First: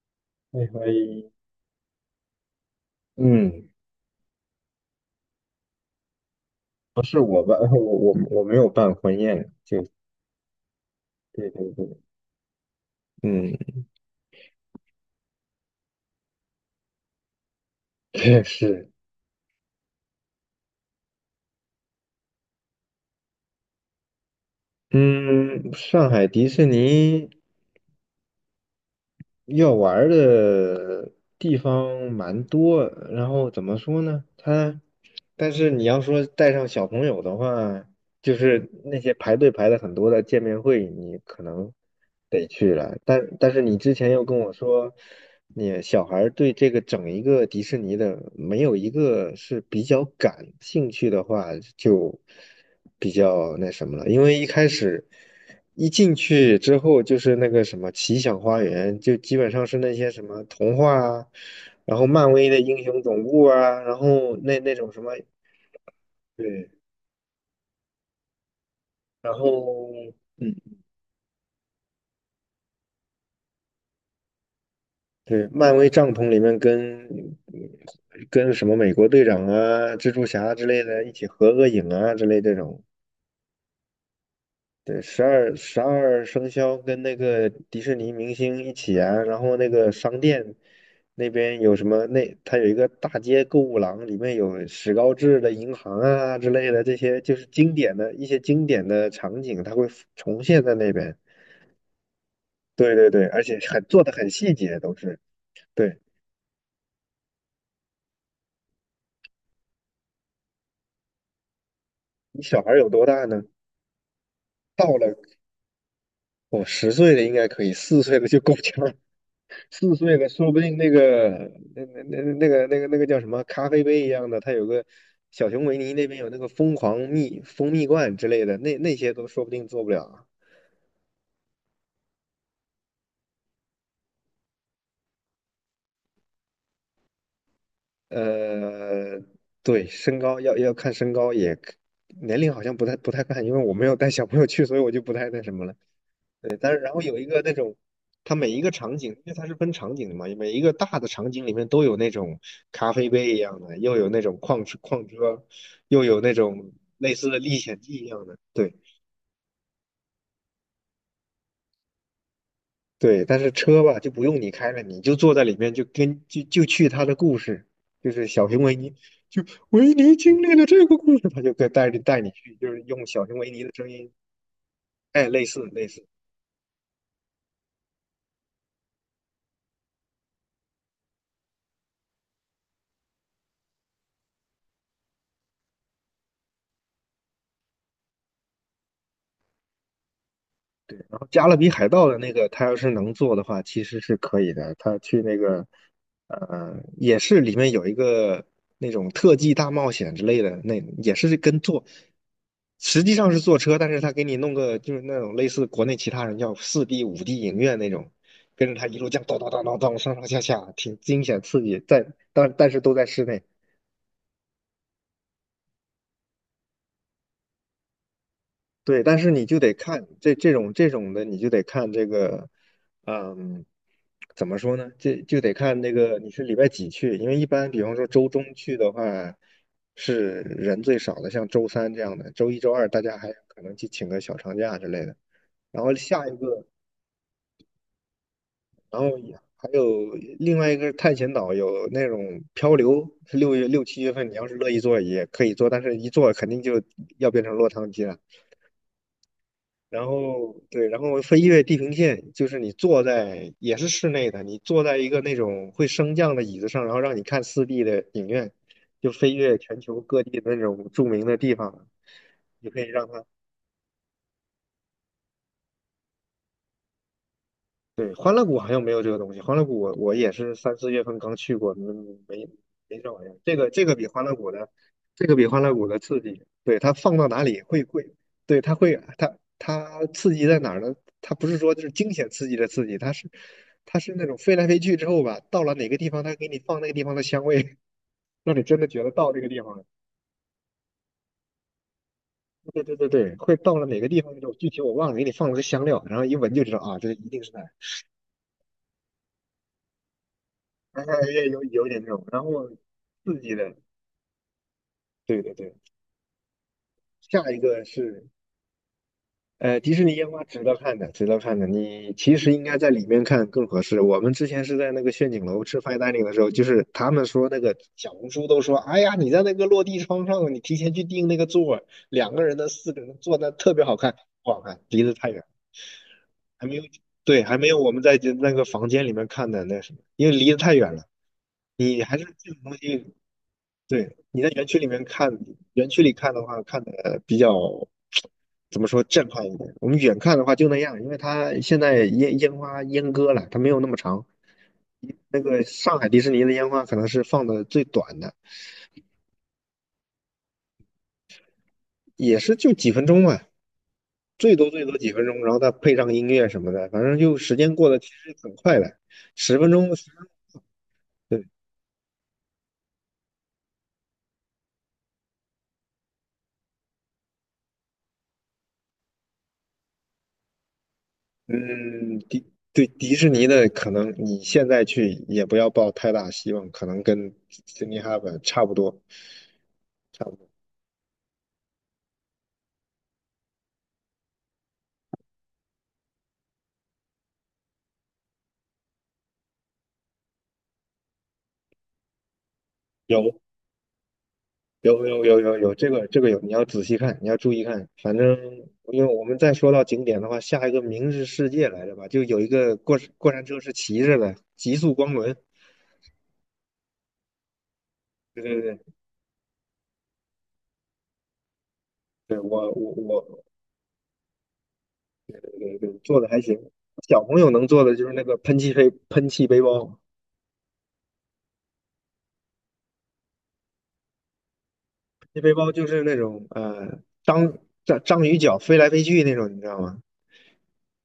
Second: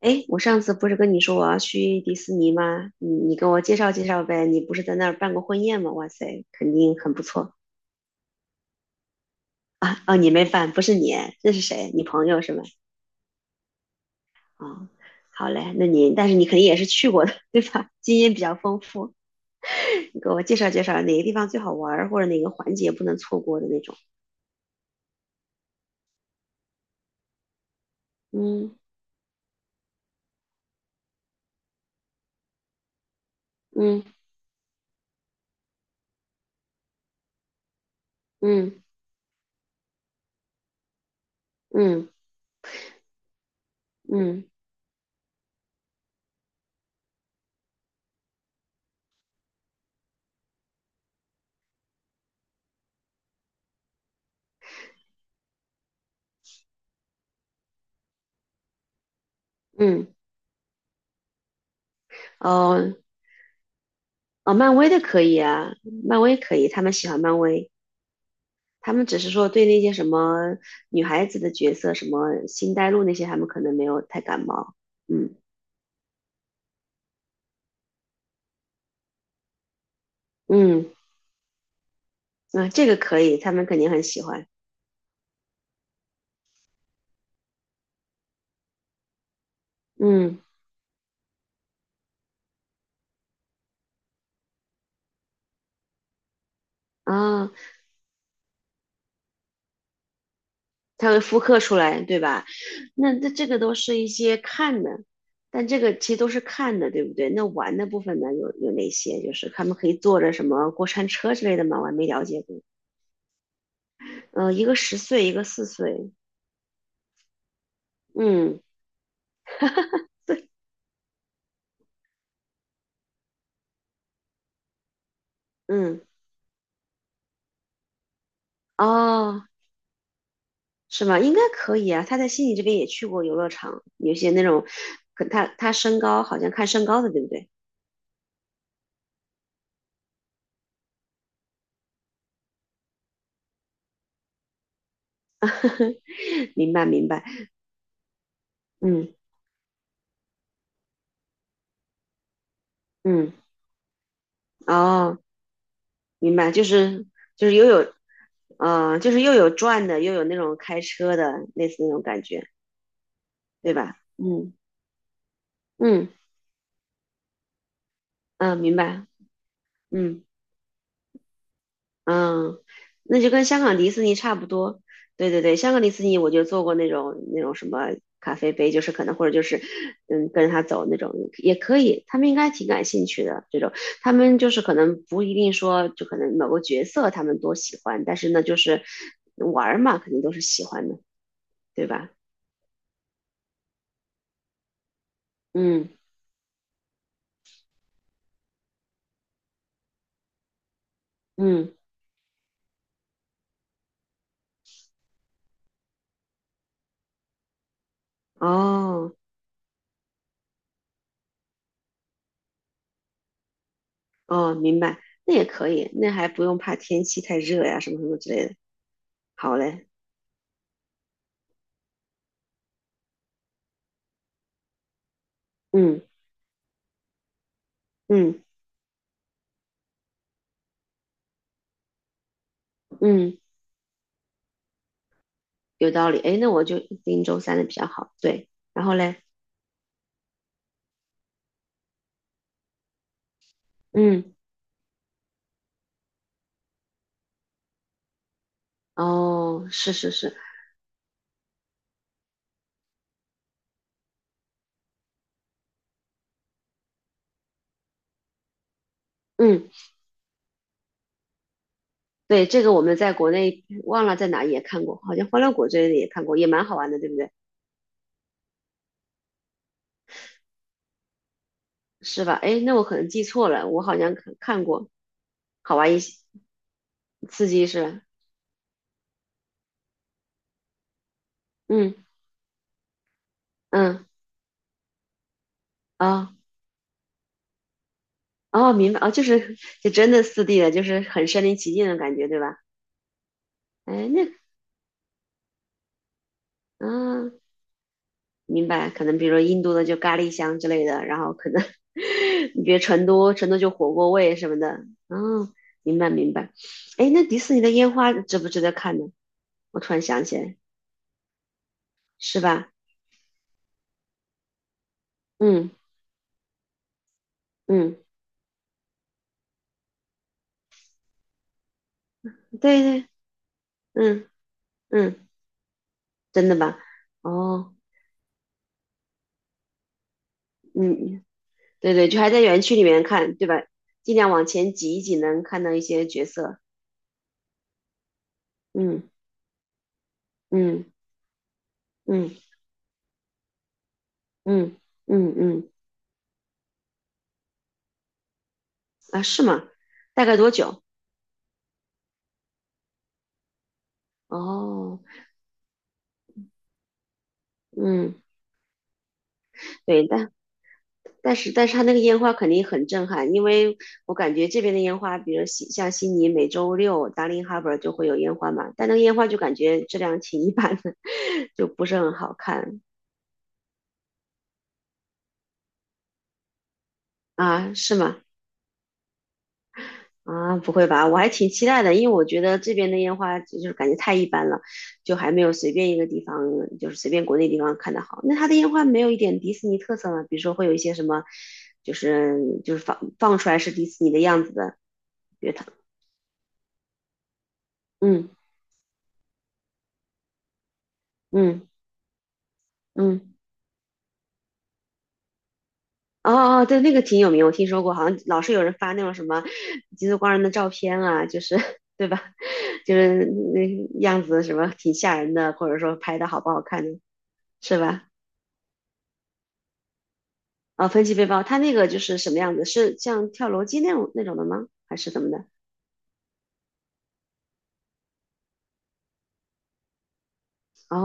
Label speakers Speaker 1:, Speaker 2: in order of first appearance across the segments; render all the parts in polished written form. Speaker 1: 哎，我上
Speaker 2: 那
Speaker 1: 次
Speaker 2: 所
Speaker 1: 不是跟你说我要去迪士尼吗？你给我
Speaker 2: 嗯，
Speaker 1: 介绍介绍呗。你不是在那儿办过婚宴吗？哇塞，肯定
Speaker 2: 不
Speaker 1: 很
Speaker 2: 是
Speaker 1: 不
Speaker 2: 我
Speaker 1: 错
Speaker 2: 办，我没有办婚宴，就
Speaker 1: 啊！哦，你没办，不是你，
Speaker 2: 对
Speaker 1: 这是
Speaker 2: 对
Speaker 1: 谁？
Speaker 2: 对。
Speaker 1: 你朋友是吗？
Speaker 2: 嗯，
Speaker 1: 哦，好嘞，那你但是你肯定也是去过的，对吧？经验比
Speaker 2: 确
Speaker 1: 较丰
Speaker 2: 实。
Speaker 1: 富，你给我介绍介绍哪个地方最好玩儿，或者哪个环节不能错过的那种。
Speaker 2: 嗯，上海迪士尼
Speaker 1: 嗯
Speaker 2: 要玩儿的地方蛮多，然后怎么说
Speaker 1: 嗯
Speaker 2: 呢？它，但是你要说带上小朋友的话，就是
Speaker 1: 嗯
Speaker 2: 那些排队排的很多的见面会，你可能
Speaker 1: 嗯
Speaker 2: 得去了，但是你之前又跟
Speaker 1: 嗯
Speaker 2: 我说。你小孩儿对这个整一个迪士尼的没有一个是比较感兴趣的话，就比较那什么了。因为一开始一进去之后，就是那个什么奇想花园，就基本上是那
Speaker 1: 嗯，
Speaker 2: 些
Speaker 1: 嗯
Speaker 2: 什么童话啊，然后漫威的英
Speaker 1: 哦
Speaker 2: 雄总部啊，然后
Speaker 1: 哦，
Speaker 2: 那那
Speaker 1: 漫威
Speaker 2: 种什
Speaker 1: 的
Speaker 2: 么。
Speaker 1: 可以啊，漫威可以，
Speaker 2: 对，
Speaker 1: 他们喜欢漫威。他们只是
Speaker 2: 然
Speaker 1: 说对那些什
Speaker 2: 后嗯，
Speaker 1: 么女孩子的角色，什么星黛露那些，他们可能没有太感冒。嗯
Speaker 2: 对，漫威帐篷里面跟什么美国队长啊、蜘蛛侠之类
Speaker 1: 嗯，
Speaker 2: 的一起合个影啊之类这
Speaker 1: 那
Speaker 2: 种。
Speaker 1: 这个可以，他们肯定很喜欢。
Speaker 2: 对，十二生肖跟那个迪士尼明星一起啊，然后那个商
Speaker 1: 嗯
Speaker 2: 店那边有什么？那它有一个大街购物廊，里面有史高治的银行啊之类的，这些就是
Speaker 1: 啊，
Speaker 2: 经典的，一些经典的场景，它会重现在那
Speaker 1: 他
Speaker 2: 边。
Speaker 1: 会复刻出来，对吧？
Speaker 2: 对对
Speaker 1: 那
Speaker 2: 对，
Speaker 1: 那
Speaker 2: 而
Speaker 1: 这
Speaker 2: 且
Speaker 1: 个都
Speaker 2: 很
Speaker 1: 是
Speaker 2: 做
Speaker 1: 一
Speaker 2: 的很
Speaker 1: 些
Speaker 2: 细节，
Speaker 1: 看
Speaker 2: 都
Speaker 1: 的，
Speaker 2: 是。
Speaker 1: 但这个
Speaker 2: 对，
Speaker 1: 其实都是看的，对不对？那玩的部分呢，有哪些？就是他们可以坐着什么过山车之类的吗？我还没了解
Speaker 2: 你小
Speaker 1: 过。
Speaker 2: 孩有多大呢？
Speaker 1: 嗯，一个
Speaker 2: 到
Speaker 1: 十
Speaker 2: 了，
Speaker 1: 岁，一个4岁。
Speaker 2: 我10岁的应该可以，四岁的就够
Speaker 1: 嗯
Speaker 2: 呛。四岁的，说不定那个那个叫什么咖啡杯一样的，它有个小熊维尼
Speaker 1: 嗯，
Speaker 2: 那边有那个疯狂蜜蜂蜜罐之类的，那些都
Speaker 1: 哦，
Speaker 2: 说不定做不了啊。
Speaker 1: 是吗？应该可以啊。他在悉尼这边也去过游乐场，有些那种，可他身高好像看身高的，对不对？
Speaker 2: 呃，对，身高要看身高也，年龄好像不太看，因为我没有带小朋友去，所以我就不太那什么了。
Speaker 1: 明
Speaker 2: 但是
Speaker 1: 白
Speaker 2: 然后
Speaker 1: 明
Speaker 2: 有
Speaker 1: 白，
Speaker 2: 一个那种，它每一个场
Speaker 1: 嗯
Speaker 2: 景，因为它是分场景的嘛，每一个大的场景里面都有那种咖啡
Speaker 1: 嗯，
Speaker 2: 杯一样的，又有那种矿车矿
Speaker 1: 哦，
Speaker 2: 车，又有那
Speaker 1: 明白，就
Speaker 2: 种
Speaker 1: 是
Speaker 2: 类似的历
Speaker 1: 又
Speaker 2: 险
Speaker 1: 有，
Speaker 2: 记一样的。对
Speaker 1: 嗯，就是又有转的，又有那种开车的，类似那种感觉，
Speaker 2: 对。但是
Speaker 1: 对
Speaker 2: 车
Speaker 1: 吧？
Speaker 2: 吧就不用你
Speaker 1: 嗯
Speaker 2: 开了，你就坐在里面就
Speaker 1: 嗯
Speaker 2: 跟就去它的故事，就是小
Speaker 1: 嗯，
Speaker 2: 熊维
Speaker 1: 明
Speaker 2: 尼，
Speaker 1: 白，
Speaker 2: 就维尼
Speaker 1: 嗯。
Speaker 2: 经历了这个故事，他就可以带着带你去，
Speaker 1: 嗯，
Speaker 2: 就是用
Speaker 1: 那
Speaker 2: 小
Speaker 1: 就
Speaker 2: 熊
Speaker 1: 跟
Speaker 2: 维
Speaker 1: 香
Speaker 2: 尼的
Speaker 1: 港
Speaker 2: 声
Speaker 1: 迪士
Speaker 2: 音。
Speaker 1: 尼差不多。
Speaker 2: 哎，
Speaker 1: 对对
Speaker 2: 类
Speaker 1: 对，
Speaker 2: 似
Speaker 1: 香港
Speaker 2: 类
Speaker 1: 迪士
Speaker 2: 似。
Speaker 1: 尼我就做过那种什么咖啡杯，就是可能或者就是嗯跟着他走那种也可以，他们应该挺感兴趣的这种。他们就是可能不一定说就可能某个角色他们多喜欢，但是呢就是玩儿嘛，肯定都是喜欢的，
Speaker 2: 然后加勒比
Speaker 1: 对
Speaker 2: 海盗
Speaker 1: 吧？
Speaker 2: 的那个，他要是能做的话，其实是可以的。他去那个，
Speaker 1: 嗯
Speaker 2: 也是里面有一个那种特技大冒险之类的，那也是跟
Speaker 1: 嗯，
Speaker 2: 坐，实际上是坐车，但是他给你弄个就是那种类似国内其他人叫四 D、5D 影院那种，跟着他一路
Speaker 1: 哦
Speaker 2: 这样咚咚咚咚咚上上下下，挺惊险刺激。但是都在室内。
Speaker 1: 哦，明白，那也可以，那还不用怕天气太热呀什么什么之类的。
Speaker 2: 对，但是你
Speaker 1: 好
Speaker 2: 就得
Speaker 1: 嘞，
Speaker 2: 看这种的，你就得看这个。嗯，怎么说呢？这就得看那
Speaker 1: 嗯
Speaker 2: 个你是礼拜几去，因为一般比方说周中
Speaker 1: 嗯
Speaker 2: 去的话是人最少的，像周三这样的，周一周二大家还
Speaker 1: 嗯。
Speaker 2: 可能去请个小长假之类的。然
Speaker 1: 有
Speaker 2: 后
Speaker 1: 道理。
Speaker 2: 下
Speaker 1: 哎，
Speaker 2: 一
Speaker 1: 那我
Speaker 2: 个，
Speaker 1: 就盯周三的比较好。对，然后
Speaker 2: 然后
Speaker 1: 嘞，
Speaker 2: 也还有另外一个是探险岛有那种漂流，是六七月份，你
Speaker 1: 嗯，
Speaker 2: 要是乐意做也可以做，但是一做肯定就要变成落汤鸡了。
Speaker 1: 哦，是
Speaker 2: 然
Speaker 1: 是是，
Speaker 2: 后对，然后飞越地平线，就是你坐在也是室内的，你坐在一个那种会升降的椅子上，然后让你看四 d 的影院，就飞越
Speaker 1: 嗯，
Speaker 2: 全球各地的那种著名的地方。
Speaker 1: 对，这
Speaker 2: 你
Speaker 1: 个
Speaker 2: 可
Speaker 1: 我
Speaker 2: 以
Speaker 1: 们
Speaker 2: 让
Speaker 1: 在
Speaker 2: 它
Speaker 1: 国内忘了在哪里也看过，好像欢乐谷这类的也看过，也蛮好玩的，对不对？
Speaker 2: 对，欢乐谷好像没有这个东西。欢乐谷我也是三四月份刚去过，
Speaker 1: 是吧？
Speaker 2: 没
Speaker 1: 哎，那我可
Speaker 2: 没
Speaker 1: 能
Speaker 2: 这
Speaker 1: 记
Speaker 2: 玩意儿。
Speaker 1: 错
Speaker 2: 这
Speaker 1: 了，
Speaker 2: 个
Speaker 1: 我
Speaker 2: 这个
Speaker 1: 好
Speaker 2: 比
Speaker 1: 像
Speaker 2: 欢乐
Speaker 1: 看
Speaker 2: 谷
Speaker 1: 看
Speaker 2: 的，
Speaker 1: 过，
Speaker 2: 这个比欢乐
Speaker 1: 好
Speaker 2: 谷
Speaker 1: 玩
Speaker 2: 的
Speaker 1: 一些，
Speaker 2: 刺激。对，它放到哪
Speaker 1: 刺
Speaker 2: 里
Speaker 1: 激是
Speaker 2: 会
Speaker 1: 吧？
Speaker 2: 会，对，它会它刺激在哪儿呢？它不是说就是
Speaker 1: 嗯
Speaker 2: 惊险刺激的刺激，它是
Speaker 1: 嗯，
Speaker 2: 那种飞来飞去之后吧，到了哪个地方，它
Speaker 1: 哦
Speaker 2: 给你放那个地方的香味，让你
Speaker 1: 哦，
Speaker 2: 真的
Speaker 1: 明白
Speaker 2: 觉得
Speaker 1: 哦，就
Speaker 2: 到这个
Speaker 1: 是
Speaker 2: 地方了。
Speaker 1: 真的4D 的，就是很身临其境的感觉，对吧？
Speaker 2: 对对对对，会到了哪个
Speaker 1: 哎，
Speaker 2: 地
Speaker 1: 那
Speaker 2: 方那种，具体我忘了，给你放了个香料，然后一闻就知道啊，这一
Speaker 1: 嗯。
Speaker 2: 定
Speaker 1: 啊
Speaker 2: 是那儿。
Speaker 1: 明白，可能比如说印度的就咖喱香之类
Speaker 2: 哎，
Speaker 1: 的，然后
Speaker 2: 也
Speaker 1: 可
Speaker 2: 有
Speaker 1: 能
Speaker 2: 有点 那种，然
Speaker 1: 你
Speaker 2: 后
Speaker 1: 比如成都，
Speaker 2: 刺
Speaker 1: 成
Speaker 2: 激
Speaker 1: 都就
Speaker 2: 的。
Speaker 1: 火锅味什么的。
Speaker 2: 对
Speaker 1: 嗯，
Speaker 2: 对对，
Speaker 1: 明白明白。哎，那迪
Speaker 2: 下
Speaker 1: 士
Speaker 2: 一
Speaker 1: 尼的
Speaker 2: 个
Speaker 1: 烟花
Speaker 2: 是
Speaker 1: 值不值得看呢？我突
Speaker 2: 迪士
Speaker 1: 然
Speaker 2: 尼
Speaker 1: 想
Speaker 2: 烟
Speaker 1: 起
Speaker 2: 花
Speaker 1: 来，
Speaker 2: 值得看的，值得看的。你其
Speaker 1: 是
Speaker 2: 实应
Speaker 1: 吧？
Speaker 2: 该在里面看更合适。我们之前是在那个炫景楼
Speaker 1: 嗯
Speaker 2: 吃 fine dining 的时候，就是他们说那个
Speaker 1: 嗯，
Speaker 2: 小红书都说，哎呀，你在那个落地窗上，你提前去订那个座儿，两个人的、
Speaker 1: 对
Speaker 2: 四个
Speaker 1: 对，
Speaker 2: 人的坐那特别好看，
Speaker 1: 嗯
Speaker 2: 不好看，离得
Speaker 1: 嗯，
Speaker 2: 太远，
Speaker 1: 真的
Speaker 2: 还没
Speaker 1: 吧？
Speaker 2: 有。对，还没
Speaker 1: 哦，
Speaker 2: 有我们在那个房间里面看的那什么，因为离得太远了。
Speaker 1: 嗯，对
Speaker 2: 你
Speaker 1: 对，
Speaker 2: 还
Speaker 1: 就
Speaker 2: 是
Speaker 1: 还在
Speaker 2: 这种
Speaker 1: 园区
Speaker 2: 东
Speaker 1: 里面
Speaker 2: 西，
Speaker 1: 看，对吧？尽
Speaker 2: 对，
Speaker 1: 量
Speaker 2: 你
Speaker 1: 往
Speaker 2: 在园
Speaker 1: 前
Speaker 2: 区里
Speaker 1: 挤一
Speaker 2: 面
Speaker 1: 挤，
Speaker 2: 看，
Speaker 1: 能看到一
Speaker 2: 园区
Speaker 1: 些
Speaker 2: 里
Speaker 1: 角
Speaker 2: 看的
Speaker 1: 色。
Speaker 2: 话，看的比较怎么说
Speaker 1: 嗯
Speaker 2: 震撼一点。我们远看的话就那
Speaker 1: 嗯
Speaker 2: 样，因为它现在烟
Speaker 1: 嗯
Speaker 2: 烟花阉割了，它没有那么长。
Speaker 1: 嗯嗯
Speaker 2: 那个
Speaker 1: 嗯，
Speaker 2: 上海迪士尼的烟花可能是放的最短的，
Speaker 1: 啊，是吗？大概多久？
Speaker 2: 也是就几分钟嘛，最多最多
Speaker 1: 哦，
Speaker 2: 几分钟，然后再配上音乐什么的，反正就时间过得其
Speaker 1: 嗯。
Speaker 2: 实很快的，10分钟。
Speaker 1: 对，
Speaker 2: 十。
Speaker 1: 但但
Speaker 2: 对，
Speaker 1: 是但是它那个烟花肯定很震撼，因为我感觉这边的烟花，比如悉尼每周六 Darling Harbour 就会有烟花嘛，但那个烟花就感觉质量挺一般的，就不是很
Speaker 2: 嗯，
Speaker 1: 好看
Speaker 2: 对迪士尼的可能你现在去也不要抱太大希望，可能跟
Speaker 1: 啊，
Speaker 2: s y
Speaker 1: 是
Speaker 2: d
Speaker 1: 吗？
Speaker 2: n 差不多。差不多
Speaker 1: 啊，不会吧？我还挺期待的，因为我觉得这边的烟花就是感觉太一般了，就还没有随便一个地方，就是随便国内地方看的好。那它的烟花没有一点迪士尼特色吗？比如说会有一些什么，就是放
Speaker 2: 有
Speaker 1: 出来是迪士尼的样子的，
Speaker 2: 有有有
Speaker 1: 比如
Speaker 2: 有
Speaker 1: 它
Speaker 2: 有这个有，你要仔细看，你要注意看。反正
Speaker 1: 嗯
Speaker 2: 因为我们再说到景点的话，下一个明日世
Speaker 1: 嗯。
Speaker 2: 界来着吧，就有一个过过
Speaker 1: 嗯，
Speaker 2: 山车是骑着的，极速光轮。
Speaker 1: 哦哦，对，那个挺有名，我听说过，好像老
Speaker 2: 对
Speaker 1: 是
Speaker 2: 对
Speaker 1: 有人
Speaker 2: 对
Speaker 1: 发那种什么极速光人的照片啊，就是 对吧？
Speaker 2: 对，我 我
Speaker 1: 就是
Speaker 2: 我
Speaker 1: 那样子什么挺吓人的，或
Speaker 2: 对
Speaker 1: 者说
Speaker 2: 对
Speaker 1: 拍
Speaker 2: 做
Speaker 1: 的
Speaker 2: 的还
Speaker 1: 好不
Speaker 2: 行。
Speaker 1: 好看的，
Speaker 2: 小朋友能
Speaker 1: 是
Speaker 2: 做的
Speaker 1: 吧？
Speaker 2: 就是那个喷气背包。
Speaker 1: 啊、分级背包，它那个就是什么样子？是像跳楼机那种的吗？还是怎
Speaker 2: 喷
Speaker 1: 么
Speaker 2: 气
Speaker 1: 的？
Speaker 2: 背包就是那种章鱼脚飞来飞去那种，你知道吗？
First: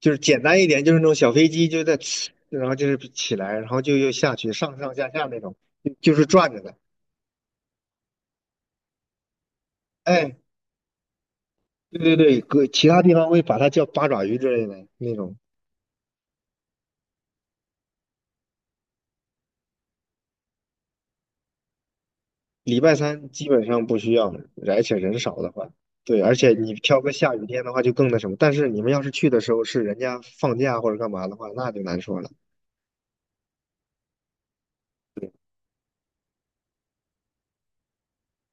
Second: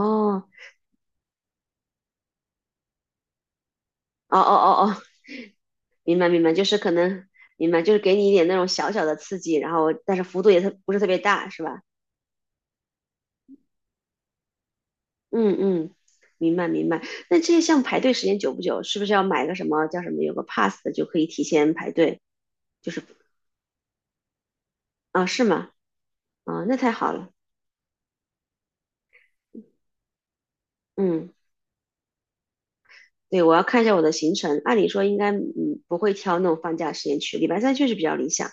Speaker 2: 就是简单一点，就是那种小飞机，就在，然后就是起来，然后就又下
Speaker 1: 哦哦
Speaker 2: 去，上
Speaker 1: 哦
Speaker 2: 上
Speaker 1: 哦，
Speaker 2: 下下那种，就就
Speaker 1: 明
Speaker 2: 是
Speaker 1: 白明
Speaker 2: 转
Speaker 1: 白，
Speaker 2: 着
Speaker 1: 就
Speaker 2: 的。
Speaker 1: 是可能明白，就是给你一点那种小小的刺激，然后但是
Speaker 2: 哎，
Speaker 1: 幅度也特不是特别大，是吧？
Speaker 2: 对对对，搁其他地方会把它叫八爪鱼之类的那种。
Speaker 1: 嗯嗯，明白明白。那这些项目排队时间久不久，是不是要买个什么叫什么有个 pass 的就可以提前排队？
Speaker 2: 礼
Speaker 1: 就
Speaker 2: 拜
Speaker 1: 是
Speaker 2: 三基本上不需要，而且人
Speaker 1: 啊，
Speaker 2: 少
Speaker 1: 是
Speaker 2: 的话，
Speaker 1: 吗？
Speaker 2: 对，而且
Speaker 1: 啊，
Speaker 2: 你
Speaker 1: 那太
Speaker 2: 挑个
Speaker 1: 好了。
Speaker 2: 下雨天的话就更那什么。但是你们要是去的时候是人家放假或者干嘛
Speaker 1: 嗯，
Speaker 2: 的话，那就难说了。
Speaker 1: 对，我要看一下我的行程。按理说应该嗯不会挑那种放假时间去，礼拜三确实比较理想，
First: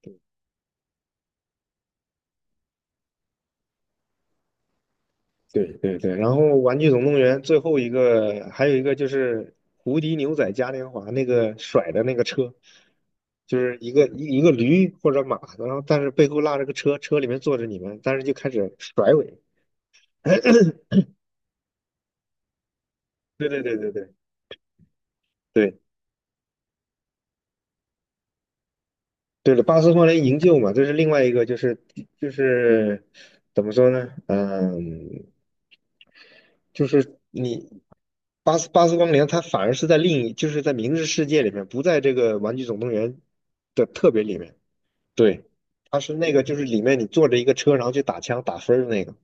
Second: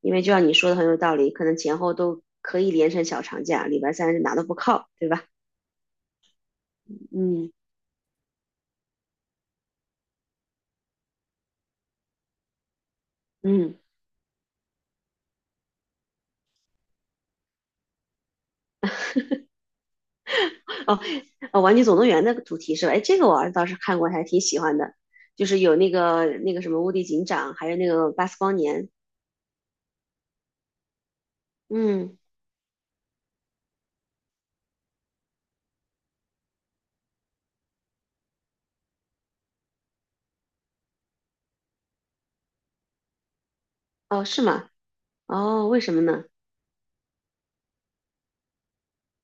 Speaker 1: 因为就像你说的很有道理，可能前后都可以连成小长假，礼拜三是哪都不靠，对吧？
Speaker 2: 对对对，然后《玩具总动员》
Speaker 1: 嗯
Speaker 2: 最后一个还有一个就是无敌牛仔嘉年华那个甩的那个车，就是
Speaker 1: 嗯。
Speaker 2: 一个一个驴或者马，然后但是背后拉着个车，车里面坐着你们，但是就开始甩尾。
Speaker 1: 哦，呃，《玩具总动员》的主题是吧？哎，这个我
Speaker 2: 对
Speaker 1: 儿子
Speaker 2: 对
Speaker 1: 倒
Speaker 2: 对
Speaker 1: 是
Speaker 2: 对
Speaker 1: 看过，
Speaker 2: 对
Speaker 1: 还挺喜欢的，就是有
Speaker 2: 对，
Speaker 1: 那个什么无敌警长，还有那个巴斯光年。
Speaker 2: 对了，巴斯光年营救嘛，这是另外一个，就是
Speaker 1: 嗯，
Speaker 2: 就是怎么说呢？嗯，就是你巴斯光年，它反而是在另一，就是在明日世界里面，不在这个《玩具总动员》的特别
Speaker 1: 哦，
Speaker 2: 里
Speaker 1: 是
Speaker 2: 面。
Speaker 1: 吗？
Speaker 2: 对，
Speaker 1: 哦，为什
Speaker 2: 它
Speaker 1: 么
Speaker 2: 是
Speaker 1: 呢？
Speaker 2: 那个，就是里面你坐着一个车，然后去打枪打分儿的那个，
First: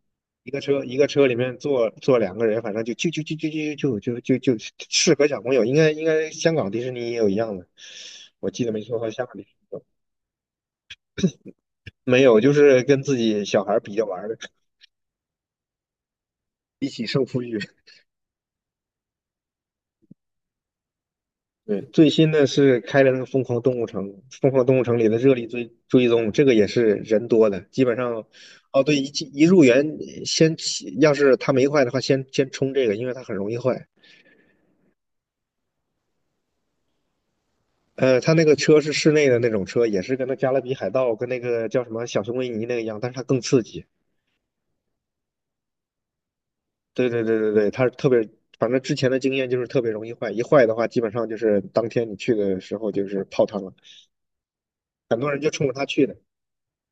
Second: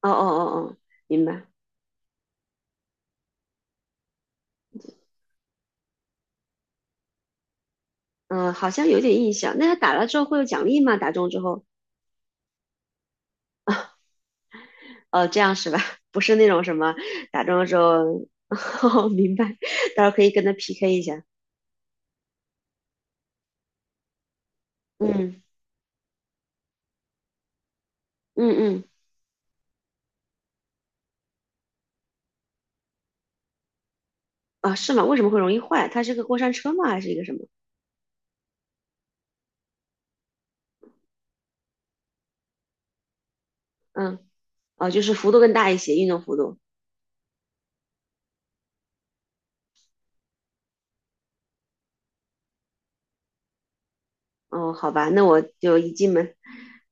Speaker 1: 哦哦哦
Speaker 2: 一个
Speaker 1: 哦，
Speaker 2: 车一个
Speaker 1: 明
Speaker 2: 车里
Speaker 1: 白。
Speaker 2: 面坐两个人，反正就适合小朋友。应该香港迪士尼也有一样的，我
Speaker 1: 嗯，
Speaker 2: 记得
Speaker 1: 好
Speaker 2: 没
Speaker 1: 像
Speaker 2: 错，
Speaker 1: 有
Speaker 2: 和
Speaker 1: 点
Speaker 2: 香
Speaker 1: 印
Speaker 2: 港迪士
Speaker 1: 象。那他
Speaker 2: 尼
Speaker 1: 打了之后会有奖励吗？打中之后？
Speaker 2: 没有，就是跟自己小孩儿比着玩儿的，
Speaker 1: 哦，这样是吧？不是那种什
Speaker 2: 一
Speaker 1: 么
Speaker 2: 起胜负
Speaker 1: 打
Speaker 2: 欲。
Speaker 1: 中了之后，哦，明白。到时候可以跟他 PK 一下。
Speaker 2: 对，最新的是开了那个《疯狂动物城》，《里的热
Speaker 1: 嗯
Speaker 2: 力追追踪》，这个也是人多的，基本上。
Speaker 1: 嗯
Speaker 2: 哦，
Speaker 1: 嗯，
Speaker 2: 对，一入园要是它没坏的话，先冲这个，因为它很容易坏。
Speaker 1: 啊，是吗？为什么会容易坏？它是个过山车吗？还是一个什么？
Speaker 2: 它那个车是室内的那种车，也是跟那《加勒比海盗》跟那个叫什么《小熊维尼》那个一样，但是它更刺激。
Speaker 1: 嗯，哦，就是幅度更大一些，运动幅度。
Speaker 2: 对对对对对，它特别，反正之前的经验就是特别容易坏，一坏的话，基本上就是当天你去的时候就是泡汤了。
Speaker 1: 哦，好吧，
Speaker 2: 很
Speaker 1: 那
Speaker 2: 多人
Speaker 1: 我
Speaker 2: 就冲着
Speaker 1: 就
Speaker 2: 它
Speaker 1: 一
Speaker 2: 去
Speaker 1: 进
Speaker 2: 的，
Speaker 1: 门，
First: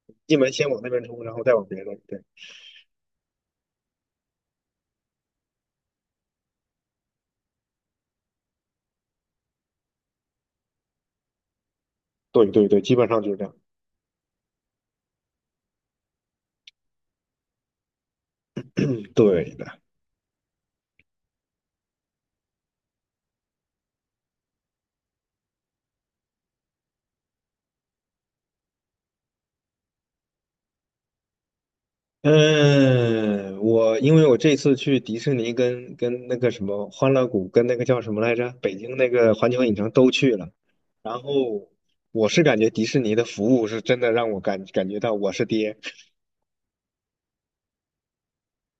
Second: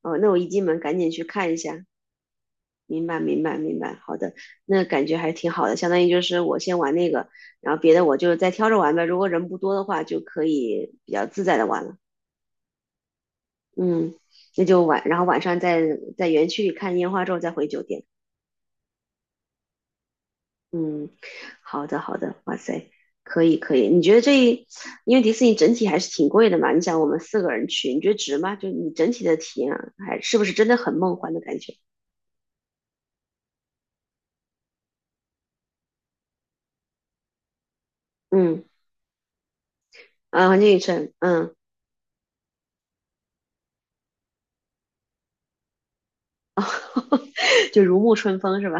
Speaker 1: 哦，那
Speaker 2: 进
Speaker 1: 我一
Speaker 2: 门
Speaker 1: 进
Speaker 2: 先
Speaker 1: 门
Speaker 2: 往那
Speaker 1: 赶
Speaker 2: 边
Speaker 1: 紧
Speaker 2: 冲，
Speaker 1: 去
Speaker 2: 然后
Speaker 1: 看
Speaker 2: 再
Speaker 1: 一
Speaker 2: 往别
Speaker 1: 下。
Speaker 2: 的。对。
Speaker 1: 明白，明白，明白。好的，那感觉还挺好的，相当于就是我先玩那个，然后别的我就再挑着玩呗。如果人不多的话，就可以比较自在的玩了。
Speaker 2: 对对对，基本上就是这样。
Speaker 1: 嗯，那就晚，然后晚上在园区里看烟花之后再回酒店。
Speaker 2: 对的。
Speaker 1: 嗯，好的，好的。哇塞，可以，可以。你觉得这一，因为迪士尼整体还是挺贵的嘛？你想我们四个人去，你觉得值吗？就你整体的体验啊还是不是真的很梦幻的感觉？
Speaker 2: 嗯，我因为我这次去迪士尼跟那个什么欢乐谷跟那个叫什么来着，
Speaker 1: 嗯。
Speaker 2: 北京那个环球影城都去
Speaker 1: 啊，
Speaker 2: 了，
Speaker 1: 环境与尘，
Speaker 2: 然
Speaker 1: 嗯，
Speaker 2: 后我是感觉迪士尼的服务是真的让我感觉到我是爹。
Speaker 1: 哦，就如沐春风是吧？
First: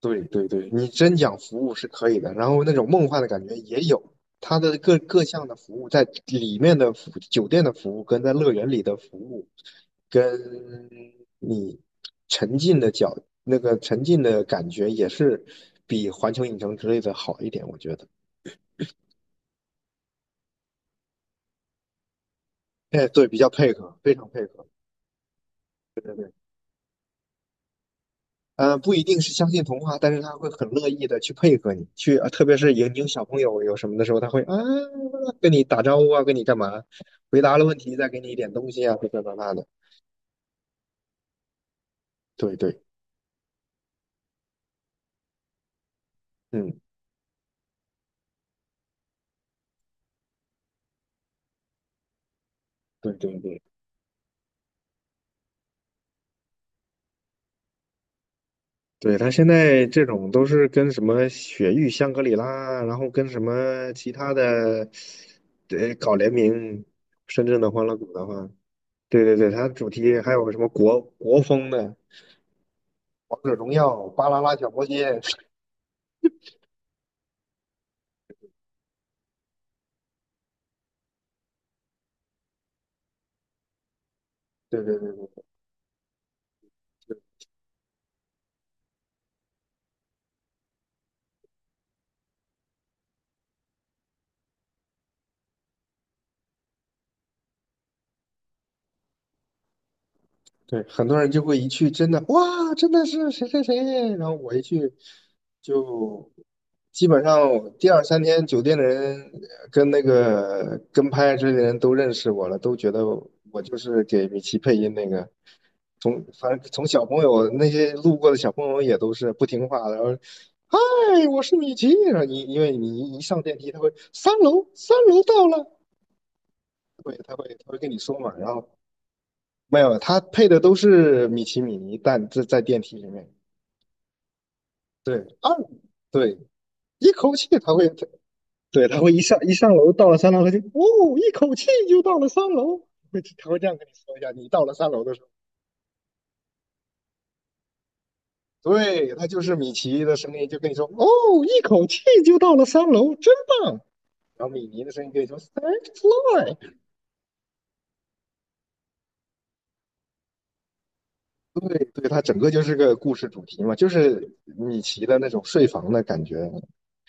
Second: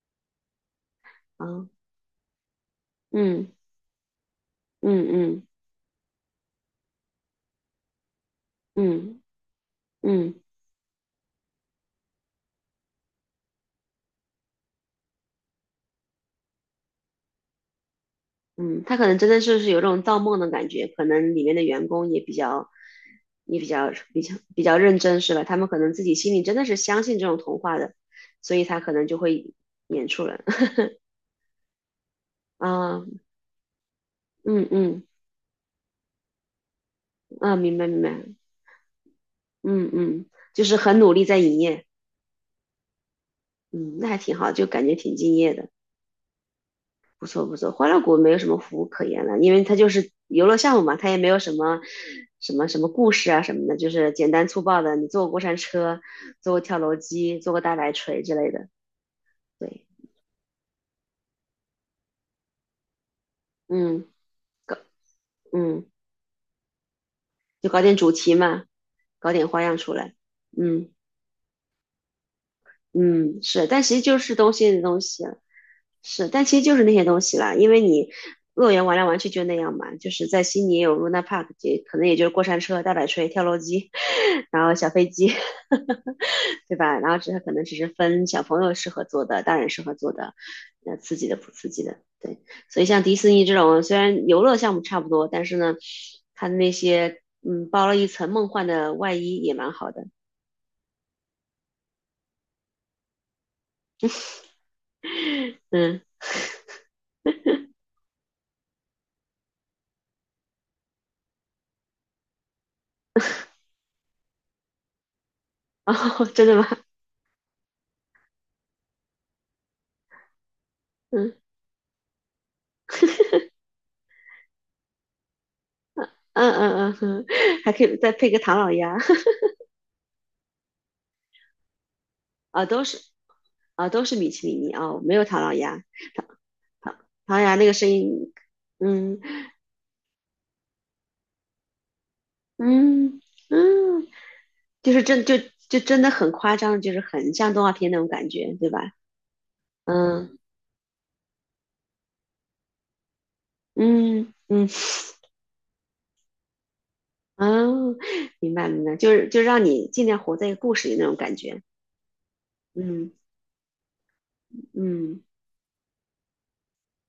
Speaker 2: 对对对，你真讲服
Speaker 1: 啊，
Speaker 2: 务是可以的，然后那种梦幻的感
Speaker 1: 嗯
Speaker 2: 觉也有。它的
Speaker 1: 嗯
Speaker 2: 各项
Speaker 1: 嗯
Speaker 2: 的服务，在里面的服酒店的服务，跟在乐园里的服
Speaker 1: 嗯
Speaker 2: 务，
Speaker 1: 嗯
Speaker 2: 跟你沉浸的角那个沉浸的感觉，也是比环球影城之类的好一点，我觉得。
Speaker 1: 嗯，他可能真的就是有种造梦的感觉，可能里面的员工也比较
Speaker 2: 哎，对，比较配合，非常配
Speaker 1: 比
Speaker 2: 合。
Speaker 1: 较认真是吧？他们可能
Speaker 2: 对
Speaker 1: 自
Speaker 2: 对
Speaker 1: 己
Speaker 2: 对。
Speaker 1: 心里真的是相信这种童话的，所以他
Speaker 2: 不
Speaker 1: 可
Speaker 2: 一
Speaker 1: 能就
Speaker 2: 定是相
Speaker 1: 会
Speaker 2: 信童话，
Speaker 1: 演
Speaker 2: 但是
Speaker 1: 出
Speaker 2: 他
Speaker 1: 来。
Speaker 2: 会很 乐意的去配合你，去，特别是有你有
Speaker 1: 啊，
Speaker 2: 小朋友有什么的时候，他会啊
Speaker 1: 嗯嗯
Speaker 2: 跟你打招呼啊，跟你干嘛，回答
Speaker 1: 啊，
Speaker 2: 了
Speaker 1: 明
Speaker 2: 问
Speaker 1: 白
Speaker 2: 题
Speaker 1: 明
Speaker 2: 再给
Speaker 1: 白，
Speaker 2: 你一点东西啊，这这那那的。
Speaker 1: 嗯嗯，就是很努力在营业，
Speaker 2: 对对。
Speaker 1: 嗯，那还挺好，就感觉挺敬业的。
Speaker 2: 嗯，
Speaker 1: 不错不错，欢乐谷没有什么服务可言了，因为它就是游乐项目嘛，它也没有什么什么故
Speaker 2: 对
Speaker 1: 事
Speaker 2: 对
Speaker 1: 啊什
Speaker 2: 对
Speaker 1: 么的，就是简单粗暴的，你坐过过山车，坐过跳楼机，坐过大摆锤之类的。
Speaker 2: 对，他现
Speaker 1: 对，
Speaker 2: 在这种都是跟什么雪域香格里拉，然后跟什么
Speaker 1: 嗯，
Speaker 2: 其他
Speaker 1: 搞
Speaker 2: 的，
Speaker 1: 嗯，
Speaker 2: 对，搞联名。深圳
Speaker 1: 就
Speaker 2: 的
Speaker 1: 搞
Speaker 2: 欢乐
Speaker 1: 点
Speaker 2: 谷
Speaker 1: 主
Speaker 2: 的
Speaker 1: 题
Speaker 2: 话，
Speaker 1: 嘛，
Speaker 2: 对
Speaker 1: 搞
Speaker 2: 对
Speaker 1: 点
Speaker 2: 对，
Speaker 1: 花
Speaker 2: 它
Speaker 1: 样
Speaker 2: 主
Speaker 1: 出来。
Speaker 2: 题还有什么
Speaker 1: 嗯
Speaker 2: 国风的。王
Speaker 1: 嗯，
Speaker 2: 者
Speaker 1: 是，
Speaker 2: 荣
Speaker 1: 但其实
Speaker 2: 耀、
Speaker 1: 就
Speaker 2: 巴
Speaker 1: 是
Speaker 2: 啦
Speaker 1: 东
Speaker 2: 啦小
Speaker 1: 西的
Speaker 2: 魔
Speaker 1: 东
Speaker 2: 仙，
Speaker 1: 西，是，但其实就是那些东西啦，因为你乐园玩来玩去就那样嘛，就是在悉尼也有 Luna Park，也可能也就是过山车、大摆锤、跳楼机，然后
Speaker 2: 对
Speaker 1: 小
Speaker 2: 对
Speaker 1: 飞
Speaker 2: 对
Speaker 1: 机，
Speaker 2: 对，
Speaker 1: 对吧？然后只是可能只是分小朋友适合做的，大人适合做的，那刺激的不刺激的，对。所以像迪士尼这种，虽然游乐项目差不多，但是呢，它的那些嗯包了一层梦幻的外衣也蛮好的，
Speaker 2: 对，很多人就会一去真的哇，真的是谁谁谁，然后我一去
Speaker 1: 嗯，
Speaker 2: 就基本上第二三天酒店的人跟那个跟拍之类的人都认识我了，都觉得我就是给米奇配音那个。从
Speaker 1: 哦，真
Speaker 2: 反
Speaker 1: 的
Speaker 2: 正
Speaker 1: 吗？
Speaker 2: 从小朋友那些路过的小朋友也都是不听话的，然后嗨，
Speaker 1: 嗯
Speaker 2: 我是米奇。然后你因为你一上电梯，他会三楼到了。
Speaker 1: 嗯嗯嗯，
Speaker 2: 对，
Speaker 1: 嗯
Speaker 2: 他会他
Speaker 1: 还
Speaker 2: 会
Speaker 1: 可
Speaker 2: 跟
Speaker 1: 以
Speaker 2: 你
Speaker 1: 再
Speaker 2: 说
Speaker 1: 配
Speaker 2: 嘛。
Speaker 1: 个
Speaker 2: 然
Speaker 1: 唐
Speaker 2: 后
Speaker 1: 老鸭。
Speaker 2: 没有，它配的都是米奇米妮但这在
Speaker 1: 啊，
Speaker 2: 电
Speaker 1: 都
Speaker 2: 梯
Speaker 1: 是
Speaker 2: 里面。
Speaker 1: 啊，都是米奇米妮啊，没
Speaker 2: 对，
Speaker 1: 有唐
Speaker 2: 二，
Speaker 1: 老鸭，唐
Speaker 2: 对，
Speaker 1: 唐
Speaker 2: 一口
Speaker 1: 唐老
Speaker 2: 气
Speaker 1: 鸭那个
Speaker 2: 它会，
Speaker 1: 声音，
Speaker 2: 对，它会
Speaker 1: 嗯
Speaker 2: 一上楼，到了三楼，它就哦，一口气就到了三楼，
Speaker 1: 嗯
Speaker 2: 它会这样跟你
Speaker 1: 嗯，
Speaker 2: 说一下，你到了三
Speaker 1: 就是
Speaker 2: 楼的时候。
Speaker 1: 就真的很夸张，就是很像动画片那种感觉，对吧？
Speaker 2: 对，它就是米奇的声
Speaker 1: 嗯
Speaker 2: 音，就跟你说哦，一口气就到了三楼，真棒。
Speaker 1: 嗯
Speaker 2: 然后米
Speaker 1: 嗯，
Speaker 2: 妮的声音跟你说 Thanks, Floyd。
Speaker 1: 哦，明白明白，就是让你尽量活在一个故事里那种感觉，
Speaker 2: 对，对，它整个就是个
Speaker 1: 嗯
Speaker 2: 故事主题嘛，就是米奇的
Speaker 1: 嗯，
Speaker 2: 那种睡房的感觉。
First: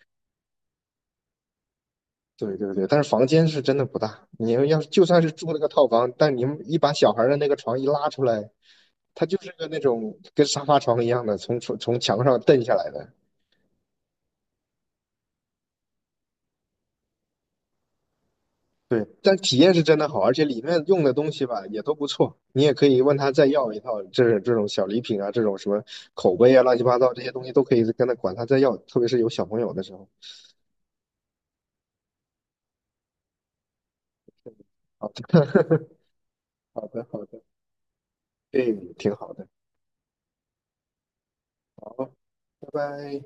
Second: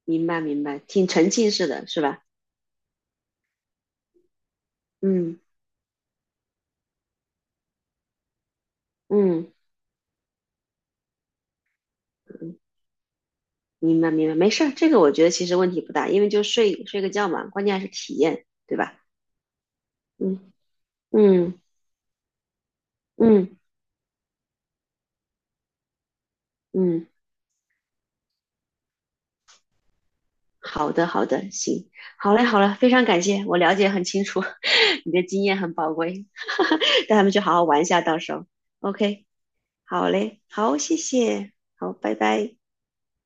Speaker 1: 明白明白，挺沉浸式的是吧？
Speaker 2: 对对对，但是房间是真的不大。你们要是就算是
Speaker 1: 嗯
Speaker 2: 住那个套房，但你们一把小孩儿的那个床一拉出来，它就是
Speaker 1: 嗯。
Speaker 2: 个那种跟沙发床一样的，从墙上蹬下来的。
Speaker 1: 明白明白，没事儿，这个我觉得其实问题不大，因为就睡睡个觉嘛，关键还是体验，对吧？
Speaker 2: 对，但体验是真的好，而且
Speaker 1: 嗯
Speaker 2: 里面用的东西
Speaker 1: 嗯
Speaker 2: 吧也都不错。你也可以问他再
Speaker 1: 嗯
Speaker 2: 要一套，这这种小礼品啊，这种什么口碑啊，乱七八
Speaker 1: 嗯，
Speaker 2: 糟这些东西都可以跟他管他再要，特别是有小朋友的时候。
Speaker 1: 好的好的，行，好嘞好嘞，非常感谢，我了解很清楚，
Speaker 2: 好
Speaker 1: 你
Speaker 2: 的，
Speaker 1: 的经验很 宝贵，
Speaker 2: 好的，
Speaker 1: 带
Speaker 2: 好
Speaker 1: 他们去
Speaker 2: 的，
Speaker 1: 好好玩一下，到时候
Speaker 2: 对，挺
Speaker 1: ，OK，
Speaker 2: 好的。
Speaker 1: 好嘞，好，谢谢，好，
Speaker 2: 好，
Speaker 1: 拜拜。
Speaker 2: 拜拜。